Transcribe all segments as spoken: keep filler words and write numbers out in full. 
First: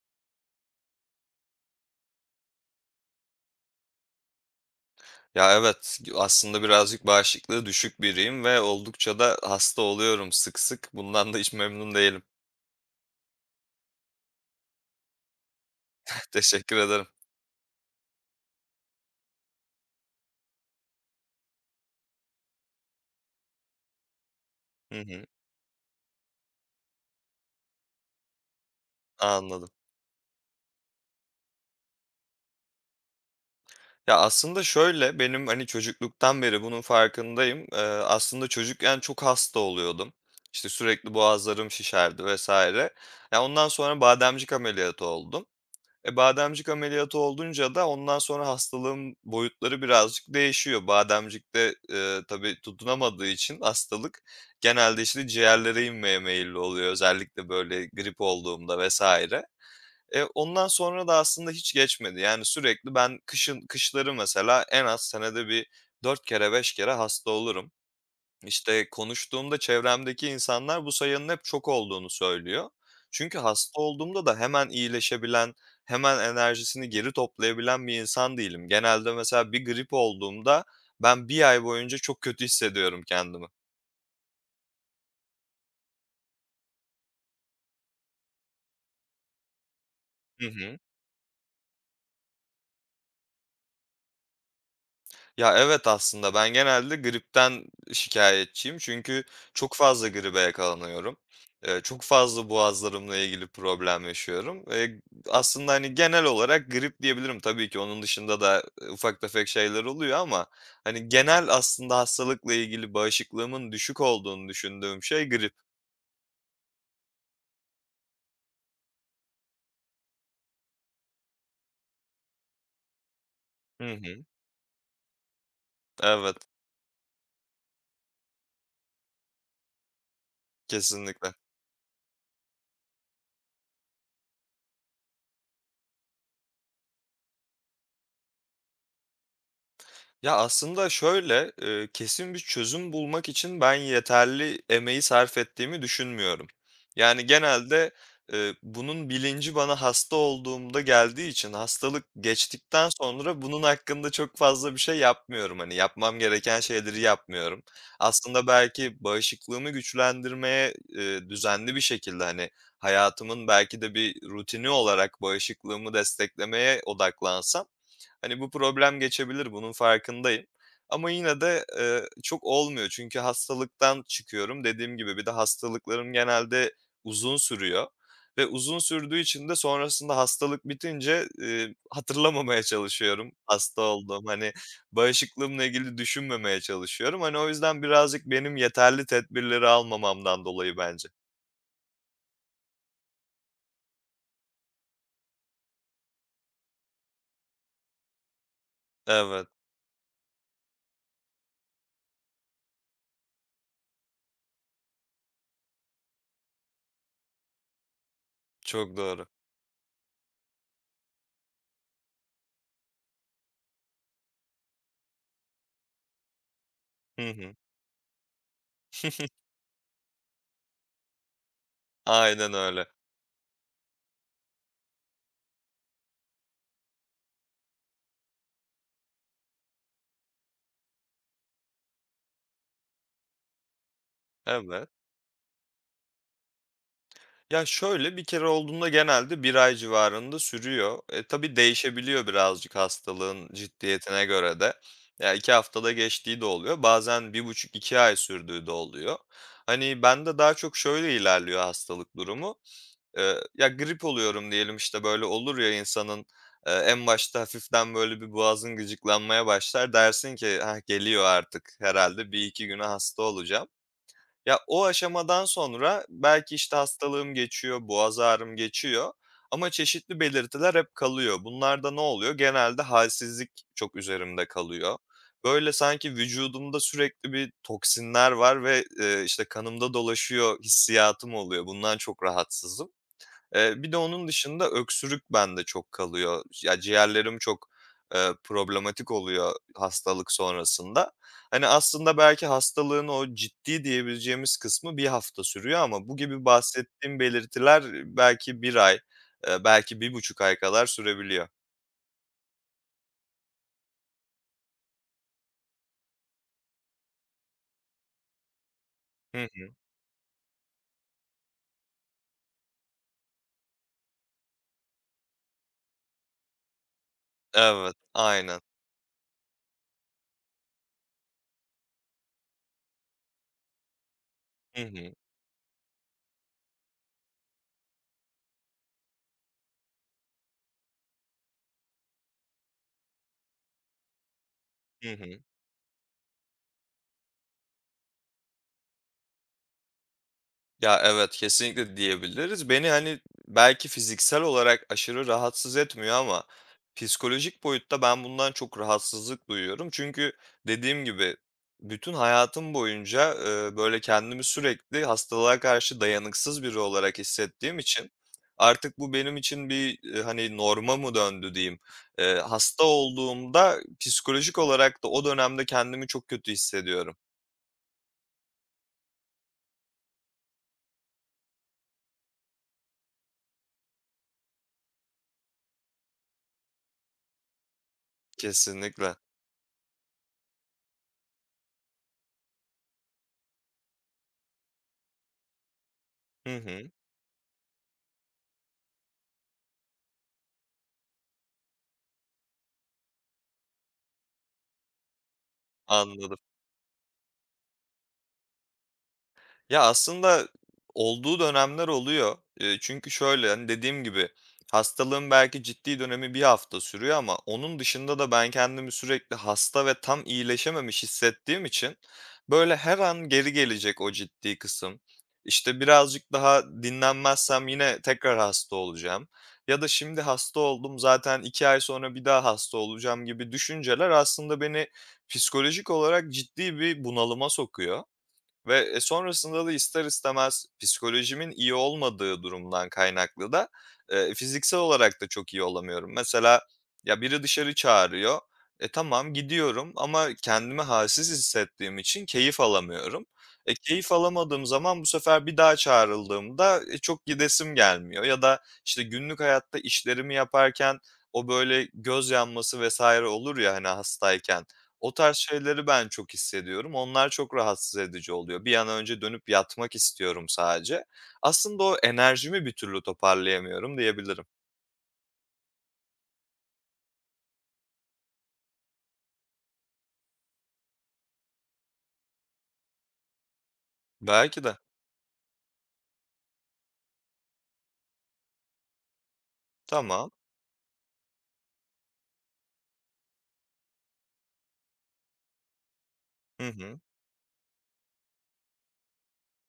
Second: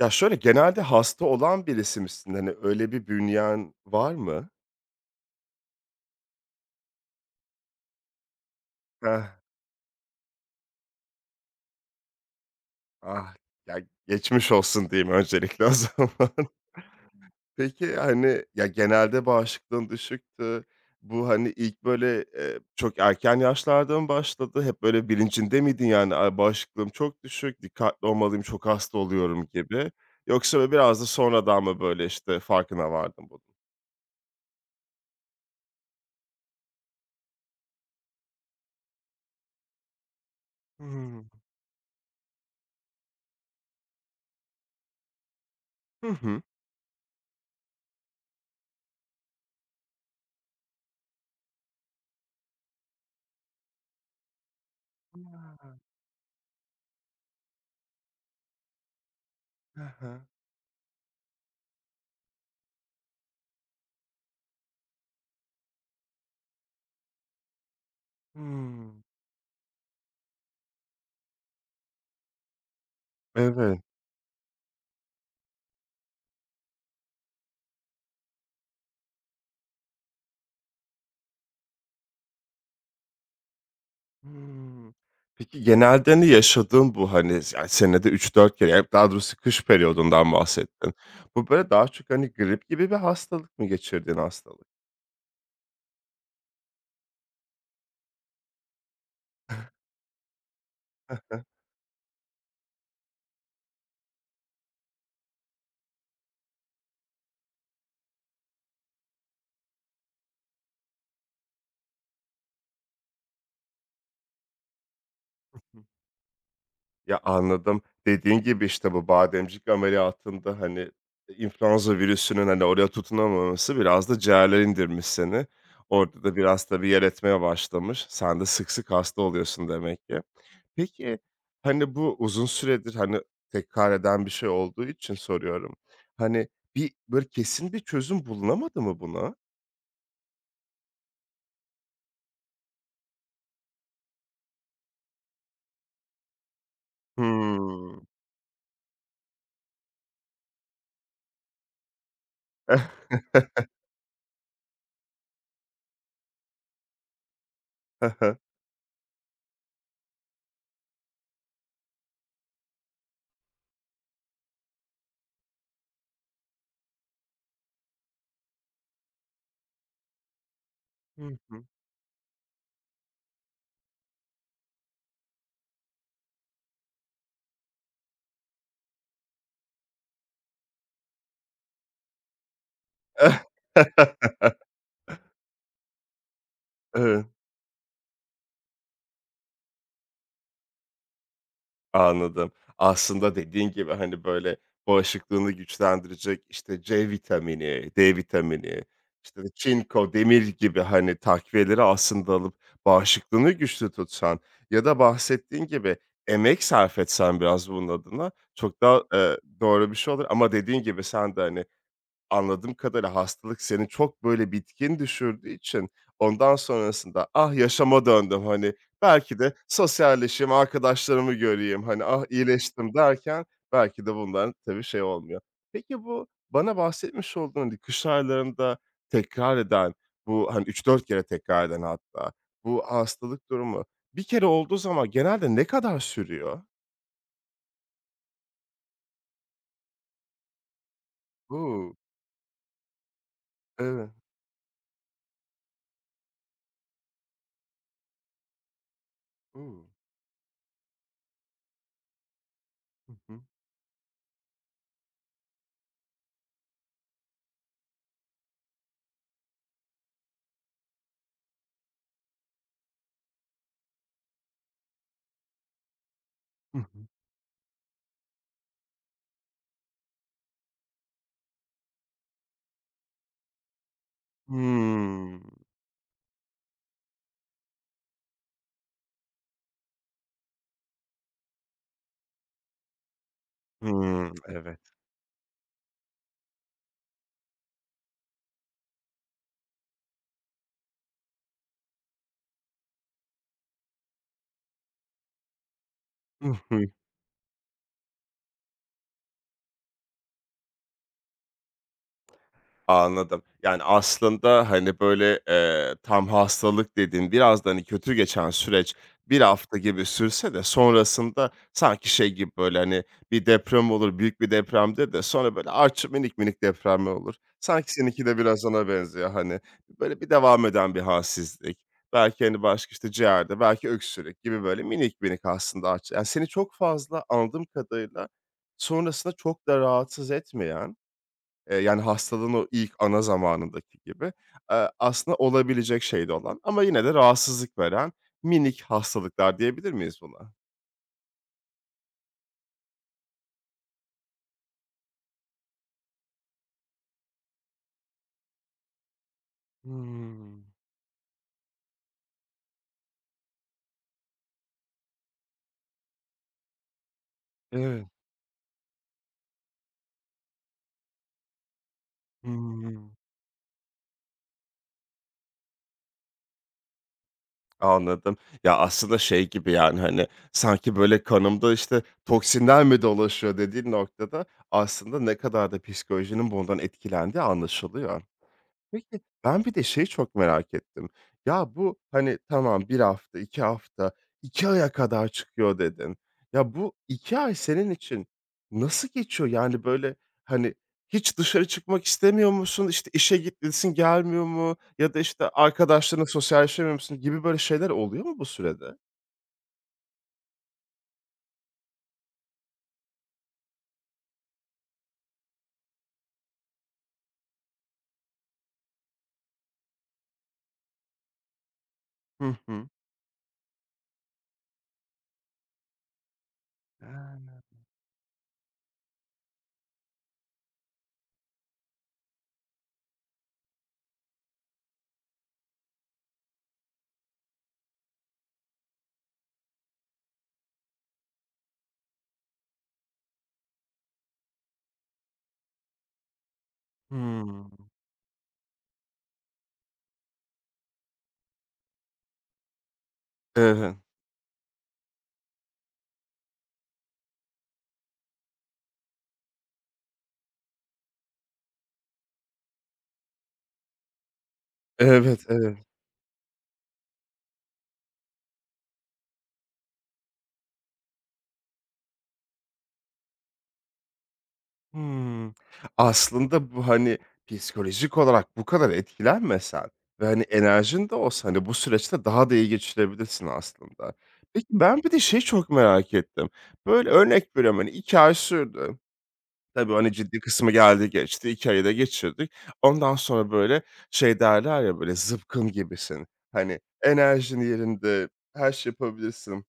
Ya, şöyle, genelde hasta olan birisi misin? Hani, öyle bir bünyen var mı? Ya, evet, aslında birazcık bağışıklığı düşük biriyim ve oldukça Heh, da hasta oluyorum sık sık. Bundan da hiç memnun değilim. ah, ya, geçmiş olsun diyeyim öncelikle o zaman. Teşekkür ederim. Peki, hani, ya, genelde bağışıklığın düşüktü. Bu, hani, ilk böyle, eee, çok erken yaşlarda mı başladı? Hep Hı böyle hı, bilincinde miydin, yani, "A, bağışıklığım çok düşük, dikkatli olmalıyım, çok hasta oluyorum." anladım. gibi? Yoksa böyle biraz da sonradan mı böyle, işte, farkına vardın bunun? Ya, aslında şöyle, benim, hani, çocukluktan beri bunun farkındayım. Eee, aslında çocukken çok hasta oluyordum. İşte, sürekli Hımm. boğazlarım şişerdi vesaire. Ya, ondan sonra bademcik ameliyatı oldum. Hı E, hı. bademcik ameliyatı olunca da ondan sonra hastalığın boyutları birazcık değişiyor. Bademcikte, eee, tabii tutunamadığı için hastalık genelde, işte, A! ciğerlere inmeye meyilli oluyor. Özellikle, böyle, grip olduğumda vesaire. Hı hı. Eee, ondan sonra da aslında hiç geçmedi. Yani sürekli ben kışın kışları mesela en az senede bir dört kere beş kere hasta olurum. İşte, Hımm. konuştuğumda çevremdeki insanlar bu sayının hep çok olduğunu söylüyor. Çünkü hasta Evet. olduğumda da hemen iyileşebilen, hemen enerjisini geri toplayabilen bir insan değilim. Genelde mesela bir grip olduğumda ben bir ay boyunca çok kötü hissediyorum kendimi. Hımm. Peki, genelde, hani, yaşadığın bu, hani, yani, senede üç dört kere, ya, daha doğrusu kış periyodundan Hı hı. bahsettin. Bu, böyle, daha çok, hani, grip gibi bir hastalık mı geçirdiğin hastalık? Ya, evet, aslında ben genelde gripten şikâyetçiyim çünkü çok fazla gribe yakalanıyorum. Hı Eee, çok fazla boğazlarımla ilgili problem yaşıyorum. Eee, aslında, hani, genel olarak grip diyebilirim. Tabii ki onun dışında da, eee, ufak tefek şeyler oluyor ama, hani, genel aslında hastalıkla ilgili bağışıklığımın düşük olduğunu düşündüğüm şey grip. hı. Hı. Ya, anladım. Dediğin gibi, işte, bu bademcik ameliyatında, hani, influenza virüsünün, hani, oraya tutunamaması Hı biraz da hı. ciğerlere indirmiş seni. Orada da Evet, biraz tabii yer etmeye başlamış. Sen de sık sık hasta oluyorsun demek ki. Peki, kesinlikle. hani, bu uzun süredir, hani, tekrar eden bir şey olduğu için soruyorum. Hani, bir, böyle, kesin bir çözüm bulunamadı mı buna? Ya, aslında şöyle, eee, kesin bir çözüm bulmak için ben yeterli emeği sarf ettiğimi düşünmüyorum. Yani, genelde, Hımm. eee, bunun bilinci bana hasta olduğumda geldiği için hastalık geçtikten sonra bunun hakkında çok fazla bir şey yapmıyorum. Hani, yapmam gereken şeyleri yapmıyorum. Aslında belki bağışıklığımı güçlendirmeye, eee, düzenli bir şekilde, hani, hayatımın belki de bir rutini olarak bağışıklığımı desteklemeye odaklansam. Hani, bu problem geçebilir, bunun farkındayım ama Hı yine hı. de, eee, çok olmuyor çünkü hastalıktan çıkıyorum. Dediğim gibi bir de hastalıklarım genelde uzun sürüyor ve uzun sürdüğü için de sonrasında hastalık bitince, eee, hatırlamamaya çalışıyorum hasta olduğumu. Hani, bağışıklığımla ilgili düşünmemeye çalışıyorum. Evet. Hani, o yüzden birazcık benim yeterli tedbirleri almamamdan dolayı bence. Anladım. Aslında dediğin gibi, hani, böyle, bağışıklığını güçlendirecek, işte, C vitamini, D vitamini, işte, Evet, de çinko, demir gibi, hani, takviyeleri aslında alıp bağışıklığını güçlü tutsan ya da bahsettiğin gibi emek sarf etsen biraz bunun adına çok çok daha, doğru. eee, doğru bir şey olur ama dediğin gibi sen de, hani, anladığım kadarıyla hastalık seni çok, böyle, bitkin düşürdüğü için ondan sonrasında, Hı "Ah, hı. yaşama döndüm, hani, belki de sosyalleşeyim, arkadaşlarımı göreyim, hani, ah, Aynen öyle. iyileştim." derken belki de bundan tabii şey olmuyor. Peki bu bana bahsetmiş olduğun, hani, kış aylarında tekrar eden bu, hani, üç dört kere tekrar eden hatta bu hastalık durumu bir kere olduğu Evet. zaman genelde ne kadar sürüyor? Ya, şöyle, bir kere olduğunda genelde bir ay civarında sürüyor. E, tabii U! değişebiliyor birazcık hastalığın Evet. ciddiyetine göre de. Ya, iki haftada geçtiği de oluyor. Bazen bir buçuk iki ay sürdüğü de oluyor. U! Hani, bende daha çok şöyle ilerliyor hastalık durumu. Hı Eee, hı. ya, grip oluyorum diyelim, işte, böyle olur ya insanın, eee, en başta hafiften böyle bir boğazın gıcıklanmaya başlar. Dersin ki, "Hah, geliyor artık. Herhalde bir iki güne hasta olacağım." Ya, o aşamadan sonra belki, işte, Hı hı. hastalığım geçiyor, boğaz ağrım geçiyor ama çeşitli belirtiler hep kalıyor. Bunlarda ne oluyor? Genelde halsizlik çok üzerimde kalıyor. Hımm. Böyle, sanki vücudumda sürekli bir toksinler var ve, eee, işte, kanımda dolaşıyor hissiyatım oluyor. Bundan çok rahatsızım. Eee, bir de onun Hımm. dışında Evet. öksürük bende çok kalıyor. Ya, ciğerlerim çok, eee, problematik oluyor hastalık sonrasında. Hani, aslında belki hastalığın o ciddi diyebileceğimiz kısmı bir hafta sürüyor ama bu gibi Hı hı. bahsettiğim belirtiler belki bir ay, eee, belki bir buçuk ay kadar sürebiliyor. Anladım. Yani, aslında, hani, böyle, eee, tam hastalık dediğin biraz da, hani, kötü geçen süreç bir Hı hı. hafta gibi sürse de sonrasında sanki şey gibi, böyle, hani, bir deprem olur, büyük bir depremdir de sonra, böyle, artçı minik minik depremler olur. Sanki Evet, seninki de aynen. biraz ona benziyor, hani. Böyle bir devam eden bir halsizlik, belki, hani, başka, işte, ciğerde, belki öksürük gibi, böyle, Hı hı. minik minik aslında artçı yani, seni çok fazla anladığım kadarıyla sonrasında çok da rahatsız etmeyen Eee, yani, hastalığın o ilk ana zamanındaki gibi, eee, Hı aslında hı. olabilecek şeyde olan ama yine de rahatsızlık veren minik hastalıklar diyebilir miyiz buna? Ya, evet, kesinlikle diyebiliriz. Beni, hani, belki fiziksel olarak aşırı rahatsız etmiyor ama psikolojik boyutta ben bundan çok rahatsızlık duyuyorum. Çünkü Hımm. dediğim gibi bütün hayatım boyunca, eee, böyle, kendimi sürekli hastalığa karşı dayanıksız biri olarak hissettiğim Evet. için artık bu benim için bir, eee, hani, norma mı döndü diyeyim. Eee, hasta Hımm. olduğumda psikolojik olarak da o dönemde kendimi çok kötü hissediyorum. Anladım. Ya, aslında şey gibi, yani, hani, sanki böyle kanımda, işte, toksinler mi dolaşıyor dediğin noktada aslında ne kadar da psikolojinin bundan etkilendiği anlaşılıyor. Kesinlikle. Peki, ben bir de şeyi çok merak ettim. Ya, bu, hani, tamam bir hafta, iki hafta, iki aya kadar çıkıyor dedin. Hı Ya, hı. bu iki ay senin için nasıl geçiyor? Yani, böyle, hani, hiç dışarı çıkmak istemiyor musun? İşte, işe gidesin gelmiyor mu? Ya da, işte, arkadaşlarınla Anladım. sosyalleşemiyor musun gibi böyle şeyler oluyor mu bu sürede? Ya, aslında olduğu dönemler oluyor. Eee, çünkü şöyle, hani, dediğim gibi hastalığın belki ciddi dönemi bir hafta sürüyor ama onun dışında da ben kendimi sürekli hasta ve tam iyileşememiş hissettiğim için, Hı böyle, hı. her an geri gelecek o ciddi kısım. İşte, birazcık daha Ha. dinlenmezsem yine tekrar hasta olacağım ya da şimdi hasta oldum, zaten iki ay sonra bir daha hasta olacağım gibi düşünceler aslında beni psikolojik olarak ciddi bir bunalıma sokuyor. Ve, eee, sonrasında da ister istemez psikolojimin iyi olmadığı durumdan kaynaklı da, eee, fiziksel olarak da çok iyi olamıyorum. Mesela, ya, biri Hımm. dışarı çağırıyor, e, tamam gidiyorum ama kendimi halsiz hissettiğim için keyif alamıyorum. E, Evet, keyif alamadığım zaman bu sefer bir daha çağrıldığımda, eee, çok gidesim gelmiyor ya da, işte, günlük hayatta işlerimi yaparken o, böyle, göz yanması vesaire olur ya, hani, hastayken. O tarz evet, evet. şeyleri ben çok hissediyorum. Onlar çok rahatsız edici oluyor. Bir an önce dönüp yatmak istiyorum sadece. Aslında o enerjimi bir türlü toparlayamıyorum diyebilirim. Hımm. Aslında bu, hani, psikolojik olarak bu kadar etkilenmesen ve, hani, enerjin de olsa, hani, bu süreçte daha da iyi geçirebilirsin aslında. Belki Peki, de. ben bir de şeyi çok merak ettim. Böyle, örnek veriyorum, hani, iki ay sürdü. Tabii, hani, Tamam. ciddi kısmı geldi geçti. İki ayı da geçirdik. Ondan sonra, böyle, şey derler ya, böyle, zıpkın gibisin. Hı Hani, hı. enerjin yerinde, her şey yapabilirsin.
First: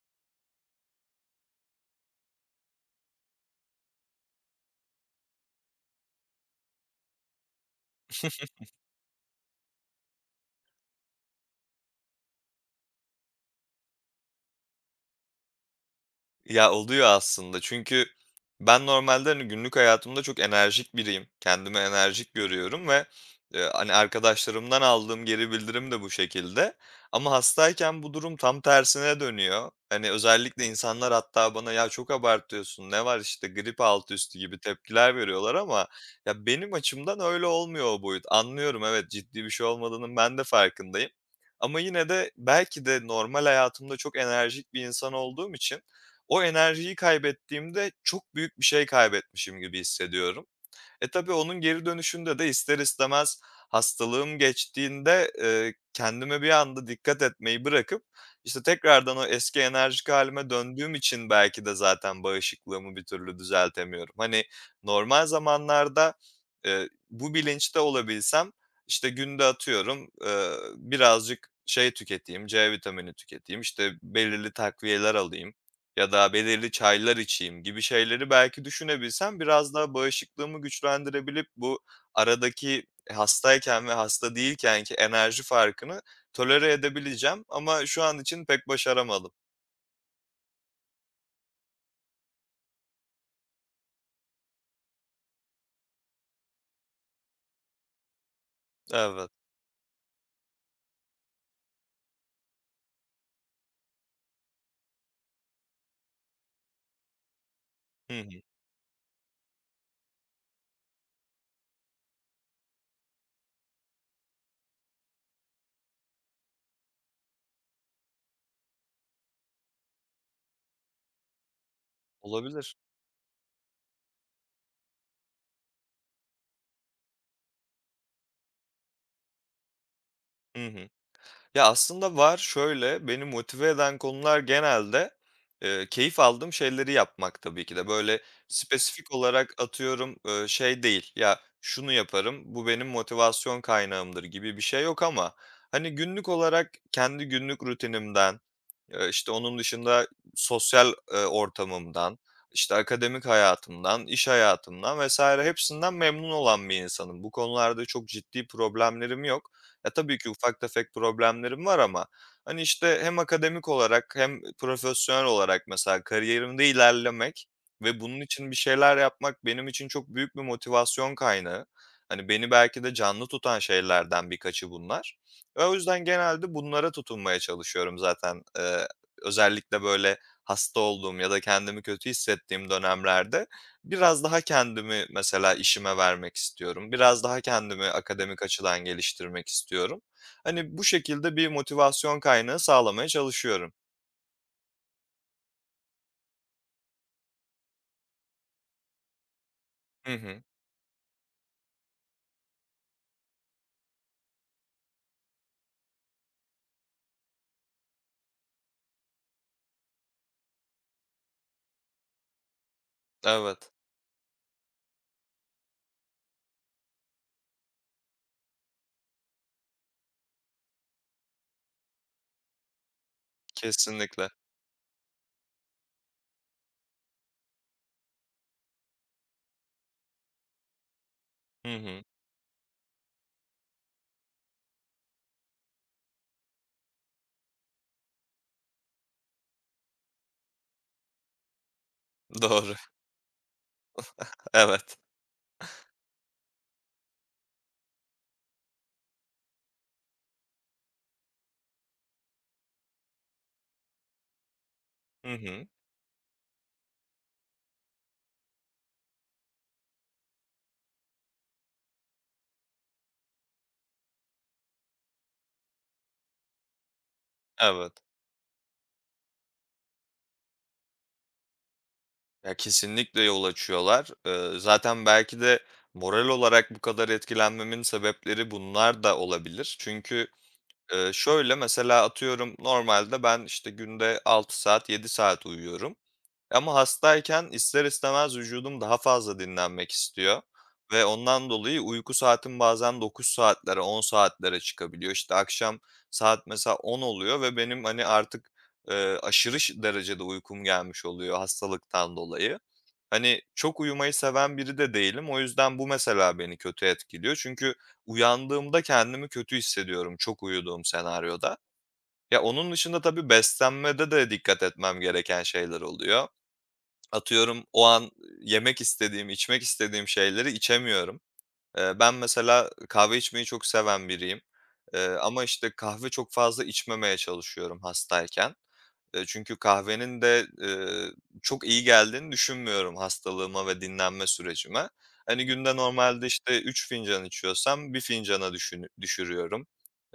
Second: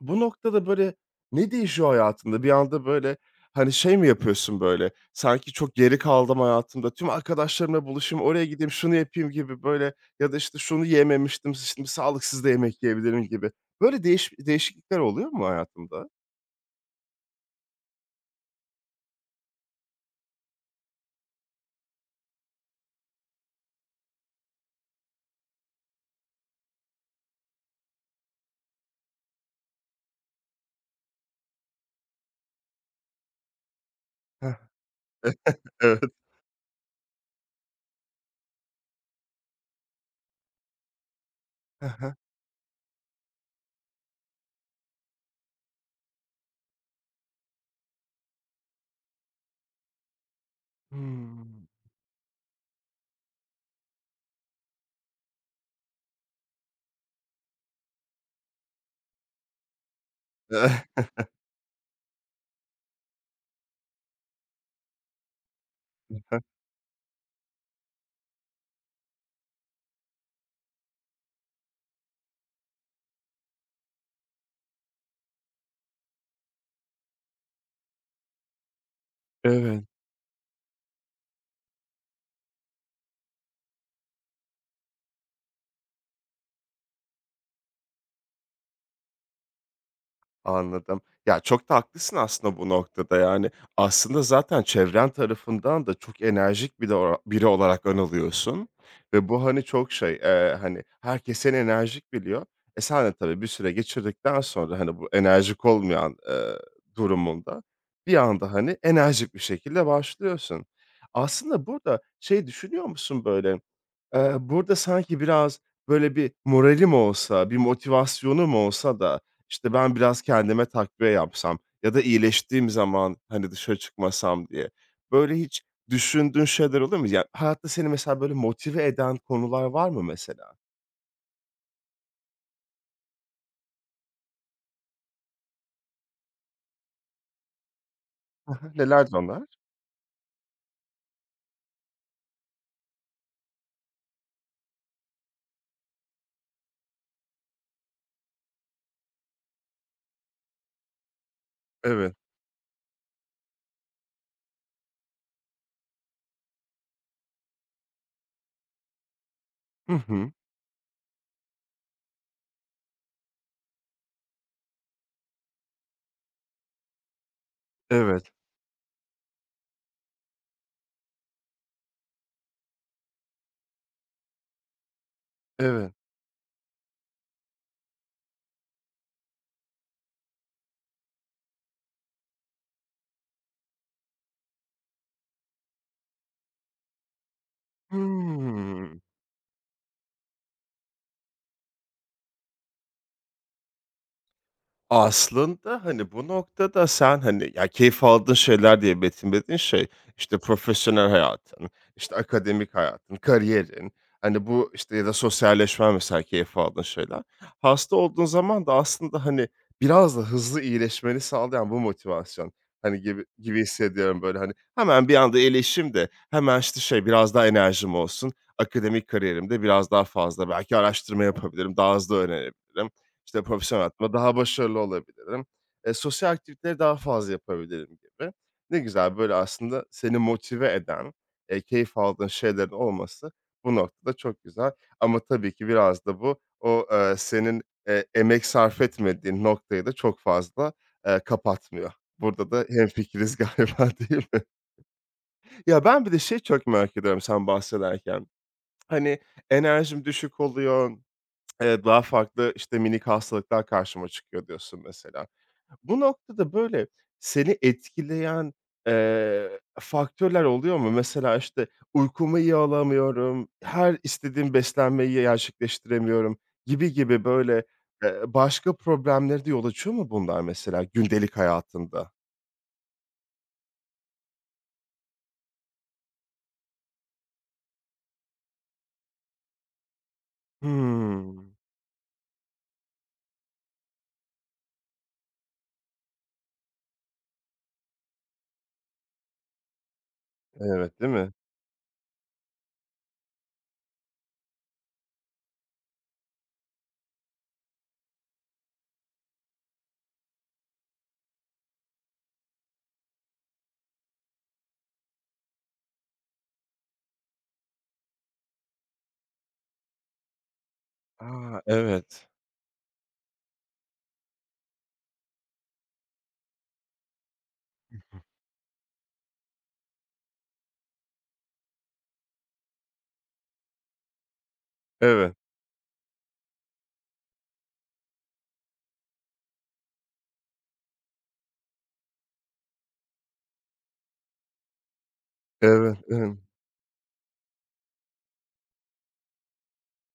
Bu noktada, böyle, ne değişiyor hayatında? Bir anda, böyle, hani, şey mi yapıyorsun, böyle, sanki çok geri kaldım hayatımda, tüm arkadaşlarımla buluşayım, oraya gideyim, şunu yapayım gibi, böyle, ya da, işte, şunu yememiştim, şimdi sağlıksız da yemek yiyebilirim gibi. Böyle değiş değişiklikler oluyor mu hayatında? Ya, oluyor aslında çünkü ben normalde, hani, günlük hayatımda çok enerjik biriyim. Kendimi enerjik görüyorum ve, eee, hani, arkadaşlarımdan aldığım geri bildirim de bu şekilde ama hastayken bu durum tam tersine dönüyor. Hani, özellikle insanlar hatta bana "Ya, çok abartıyorsun, ne var işte, grip altı üstü." Heh. gibi tepkiler veriyorlar ama Evet. ya, benim açımdan öyle olmuyor o boyut. Anlıyorum, evet, ciddi bir şey olmadığının ben de farkındayım ama Hı yine hı. de belki de normal hayatımda çok enerjik bir insan olduğum için o enerjiyi kaybettiğimde çok büyük bir şey kaybetmişim gibi hissediyorum. E, tabii onun Hımm. geri dönüşünde de ister istemez hastalığım geçtiğinde, eee, kendime bir anda dikkat etmeyi bırakıp, işte, tekrardan o eski enerjik halime döndüğüm için belki de zaten bağışıklığımı bir türlü düzeltemiyorum. Hani, normal zamanlarda, eee, bu bilinçte olabilsem, işte, günde atıyorum, eee, birazcık şey tüketeyim, ce vitamini tüketeyim, işte, belirli takviyeler alayım, ya da belirli çaylar içeyim gibi şeyleri belki düşünebilsem biraz Evet. daha bağışıklığımı güçlendirebilip bu aradaki hastayken ve hasta değilkenki enerji farkını tolere edebileceğim ama şu an için pek başaramadım. Anladım. Ya, çok da haklısın aslında bu noktada, yani. Aslında zaten çevren tarafından da çok enerjik bir de biri olarak anılıyorsun ve Evet. bu, hani, çok şey, eee, hani, herkes seni enerjik biliyor. E, sen de tabii bir süre geçirdikten sonra, hani, bu enerjik olmayan, eee, durumunda bir Hı hı. anda, hani, enerjik bir şekilde başlıyorsun. Aslında burada şey düşünüyor musun böyle Eee, burada sanki biraz, böyle, bir moralim olsa, bir motivasyonum olsa da, işte, ben biraz kendime takviye yapsam ya da iyileştiğim Olabilir. zaman, hani, dışarı çıkmasam diye. Böyle hiç düşündüğün şeyler olur mu? Ya, hayatta seni mesela böyle motive eden konular var mı mesela? Hı hı. Ya, aslında var. Şöyle, beni motive eden konular genelde, eee, keyif aldığım şeyleri yapmak tabii ki de. Böyle Hı hı. spesifik Nelerdi onlar? olarak atıyorum, eee, şey değil, ya, şunu yaparım, bu benim motivasyon kaynağımdır gibi bir şey yok ama, hani, günlük olarak kendi günlük rutinimden, Eee, işte, onun dışında sosyal, eee, Evet. ortamımdan, işte, akademik hayatımdan, iş hayatımdan vesaire hepsinden memnun olan bir insanım. Bu konularda çok ciddi problemlerim yok. Ya, Hı tabii ki hı. ufak tefek problemlerim var ama, hani, işte, hem akademik olarak hem profesyonel olarak mesela kariyerimde ilerlemek ve bunun Evet. için bir şeyler yapmak benim için çok büyük bir motivasyon kaynağı. Hani, beni belki de canlı tutan şeylerden birkaçı bunlar. Ve o Evet. yüzden genelde bunlara tutunmaya çalışıyorum zaten. Eee, özellikle böyle hasta olduğum ya da kendimi kötü hissettiğim dönemlerde biraz daha kendimi mesela işime vermek istiyorum. Biraz daha kendimi akademik açıdan Hıı. geliştirmek istiyorum. Hani bu şekilde bir motivasyon kaynağı sağlamaya çalışıyorum. Aslında, hani, bu noktada sen, hani, ya, keyif aldığın şeyler diye betimlediğin şey, Hı işte, hı. profesyonel hayatın, işte, akademik hayatın, kariyerin, hani, bu, işte, ya da sosyalleşmen mesela keyif aldığın şeyler. Hasta olduğun zaman da aslında, hani, biraz da hızlı iyileşmeni sağlayan bu motivasyon, hani, gibi gibi Evet. hissediyorum, böyle, hani, hemen bir anda iyileşeyim de hemen, işte, şey, biraz daha enerjim olsun, akademik kariyerimde biraz daha fazla belki araştırma yapabilirim, daha hızlı öğrenebilirim. İşte, profesyonel hayatıma Kesinlikle. daha başarılı olabilirim. Eee, sosyal aktiviteleri daha fazla yapabilirim gibi. Ne güzel, böyle, aslında seni motive eden, eee, Hı keyif hı. aldığın şeylerin olması bu noktada çok güzel ama tabii ki biraz da bu o, eee, senin, eee, emek sarf etmediğin noktayı da çok fazla, eee, kapatmıyor. Burada da Doğru. hemfikiriz galiba, değil mi? Evet. Ya, ben bir de şey çok merak ediyorum sen bahsederken. Hani, enerjim düşük oluyor Eee, daha farklı, işte, minik hastalıklar karşıma çıkıyor diyorsun mesela. Hı hı. Bu noktada, böyle, seni etkileyen, eee, faktörler oluyor mu? Mesela, işte, uykumu iyi alamıyorum, her istediğim beslenmeyi gerçekleştiremiyorum gibi gibi, böyle, Evet. eee, başka problemlere de yol açıyor mu bunlar mesela gündelik hayatında? Ya, kesinlikle yol açıyorlar. Eee, zaten belki de moral olarak bu kadar etkilenmemin sebepleri bunlar da olabilir. Çünkü, eee, Hımm. şöyle, mesela atıyorum normalde ben, işte, günde altı saat, yedi saat uyuyorum. Ama hastayken ister istemez vücudum daha fazla dinlenmek istiyor Evet, ve değil mi? ondan dolayı uyku saatim bazen dokuz saatlere, on saatlere çıkabiliyor. İşte, akşam saat mesela on oluyor ve benim, hani, artık, eee, aşırı ş derecede uykum gelmiş oluyor hastalıktan dolayı. Hani, çok uyumayı seven biri de değilim. O yüzden bu mesela beni kötü etkiliyor. Çünkü uyandığımda kendimi kötü hissediyorum çok uyuduğum senaryoda. A, evet. Ya, onun dışında tabii beslenmede de dikkat etmem gereken şeyler oluyor. Atıyorum o an yemek istediğim, içmek istediğim şeyleri içemiyorum. Eee, ben mesela kahve içmeyi çok seven biriyim. Eee, Evet. ama işte kahve çok fazla içmemeye çalışıyorum hastayken. Eee, çünkü kahvenin de, eee, çok iyi geldiğini düşünmüyorum hastalığıma ve dinlenme sürecime. Hani, günde Evet, normalde, evet. işte, üç fincan içiyorsam bir fincana düşün düşürüyorum.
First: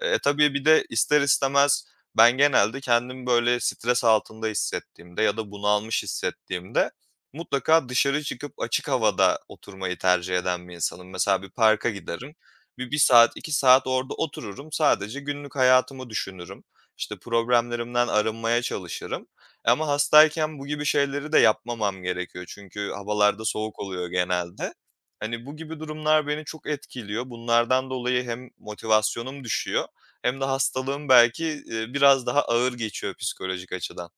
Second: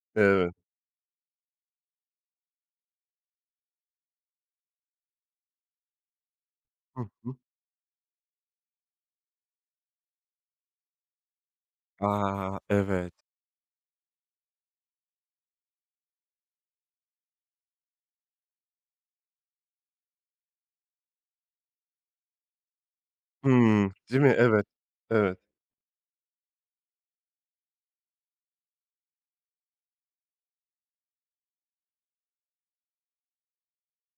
E, tabii Evet. bir de ister istemez ben genelde kendimi, böyle, stres altında hissettiğimde ya da bunalmış hissettiğimde Hı hı. mutlaka dışarı çıkıp açık havada oturmayı tercih eden bir insanım. Mesela bir parka giderim. A, Bir bir evet. saat, iki saat orada otururum. Sadece günlük hayatımı düşünürüm. İşte problemlerimden arınmaya çalışırım. Ama hastayken bu gibi şeyleri de yapmamam gerekiyor. Çünkü havalarda soğuk Hımm. oluyor Değil mi? Evet. genelde. Evet. Hani bu gibi durumlar beni çok etkiliyor. Bunlardan dolayı hem motivasyonum düşüyor hem de hastalığım belki, eee, biraz daha ağır geçiyor psikolojik açıdan.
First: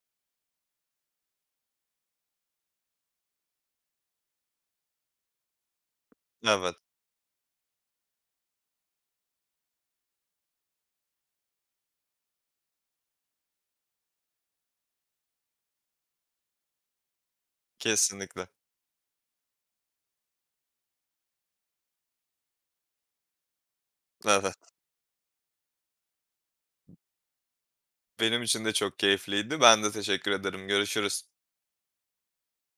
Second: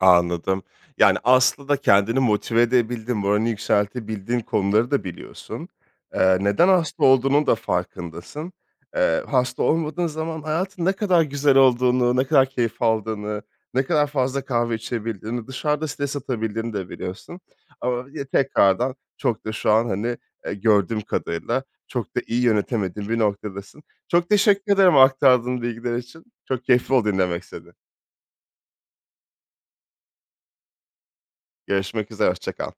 Anladım. Yani, aslında kendini motive edebildin, moralini yükseltebildiğin konuları da biliyorsun. Eee, neden Evet, hasta olduğunun da farkındasın. Eee, hasta olmadığın zaman hayatın ne kadar güzel olduğunu, ne kadar keyif aldığını, ne kadar fazla kahve içebildiğini, dışarıda stres atabildiğini de biliyorsun. Ama ya kesinlikle. tekrardan çok da şu an, hani, eee, gördüğüm kadarıyla çok da iyi yönetemediğin bir noktadasın. Çok Evet. teşekkür ederim aktardığın bilgiler için. Çok keyifli oldu dinlemek seni. Benim için de çok keyifliydi. Ben de teşekkür ederim. Görüşürüz. Görüşmek üzere, hoşça kal.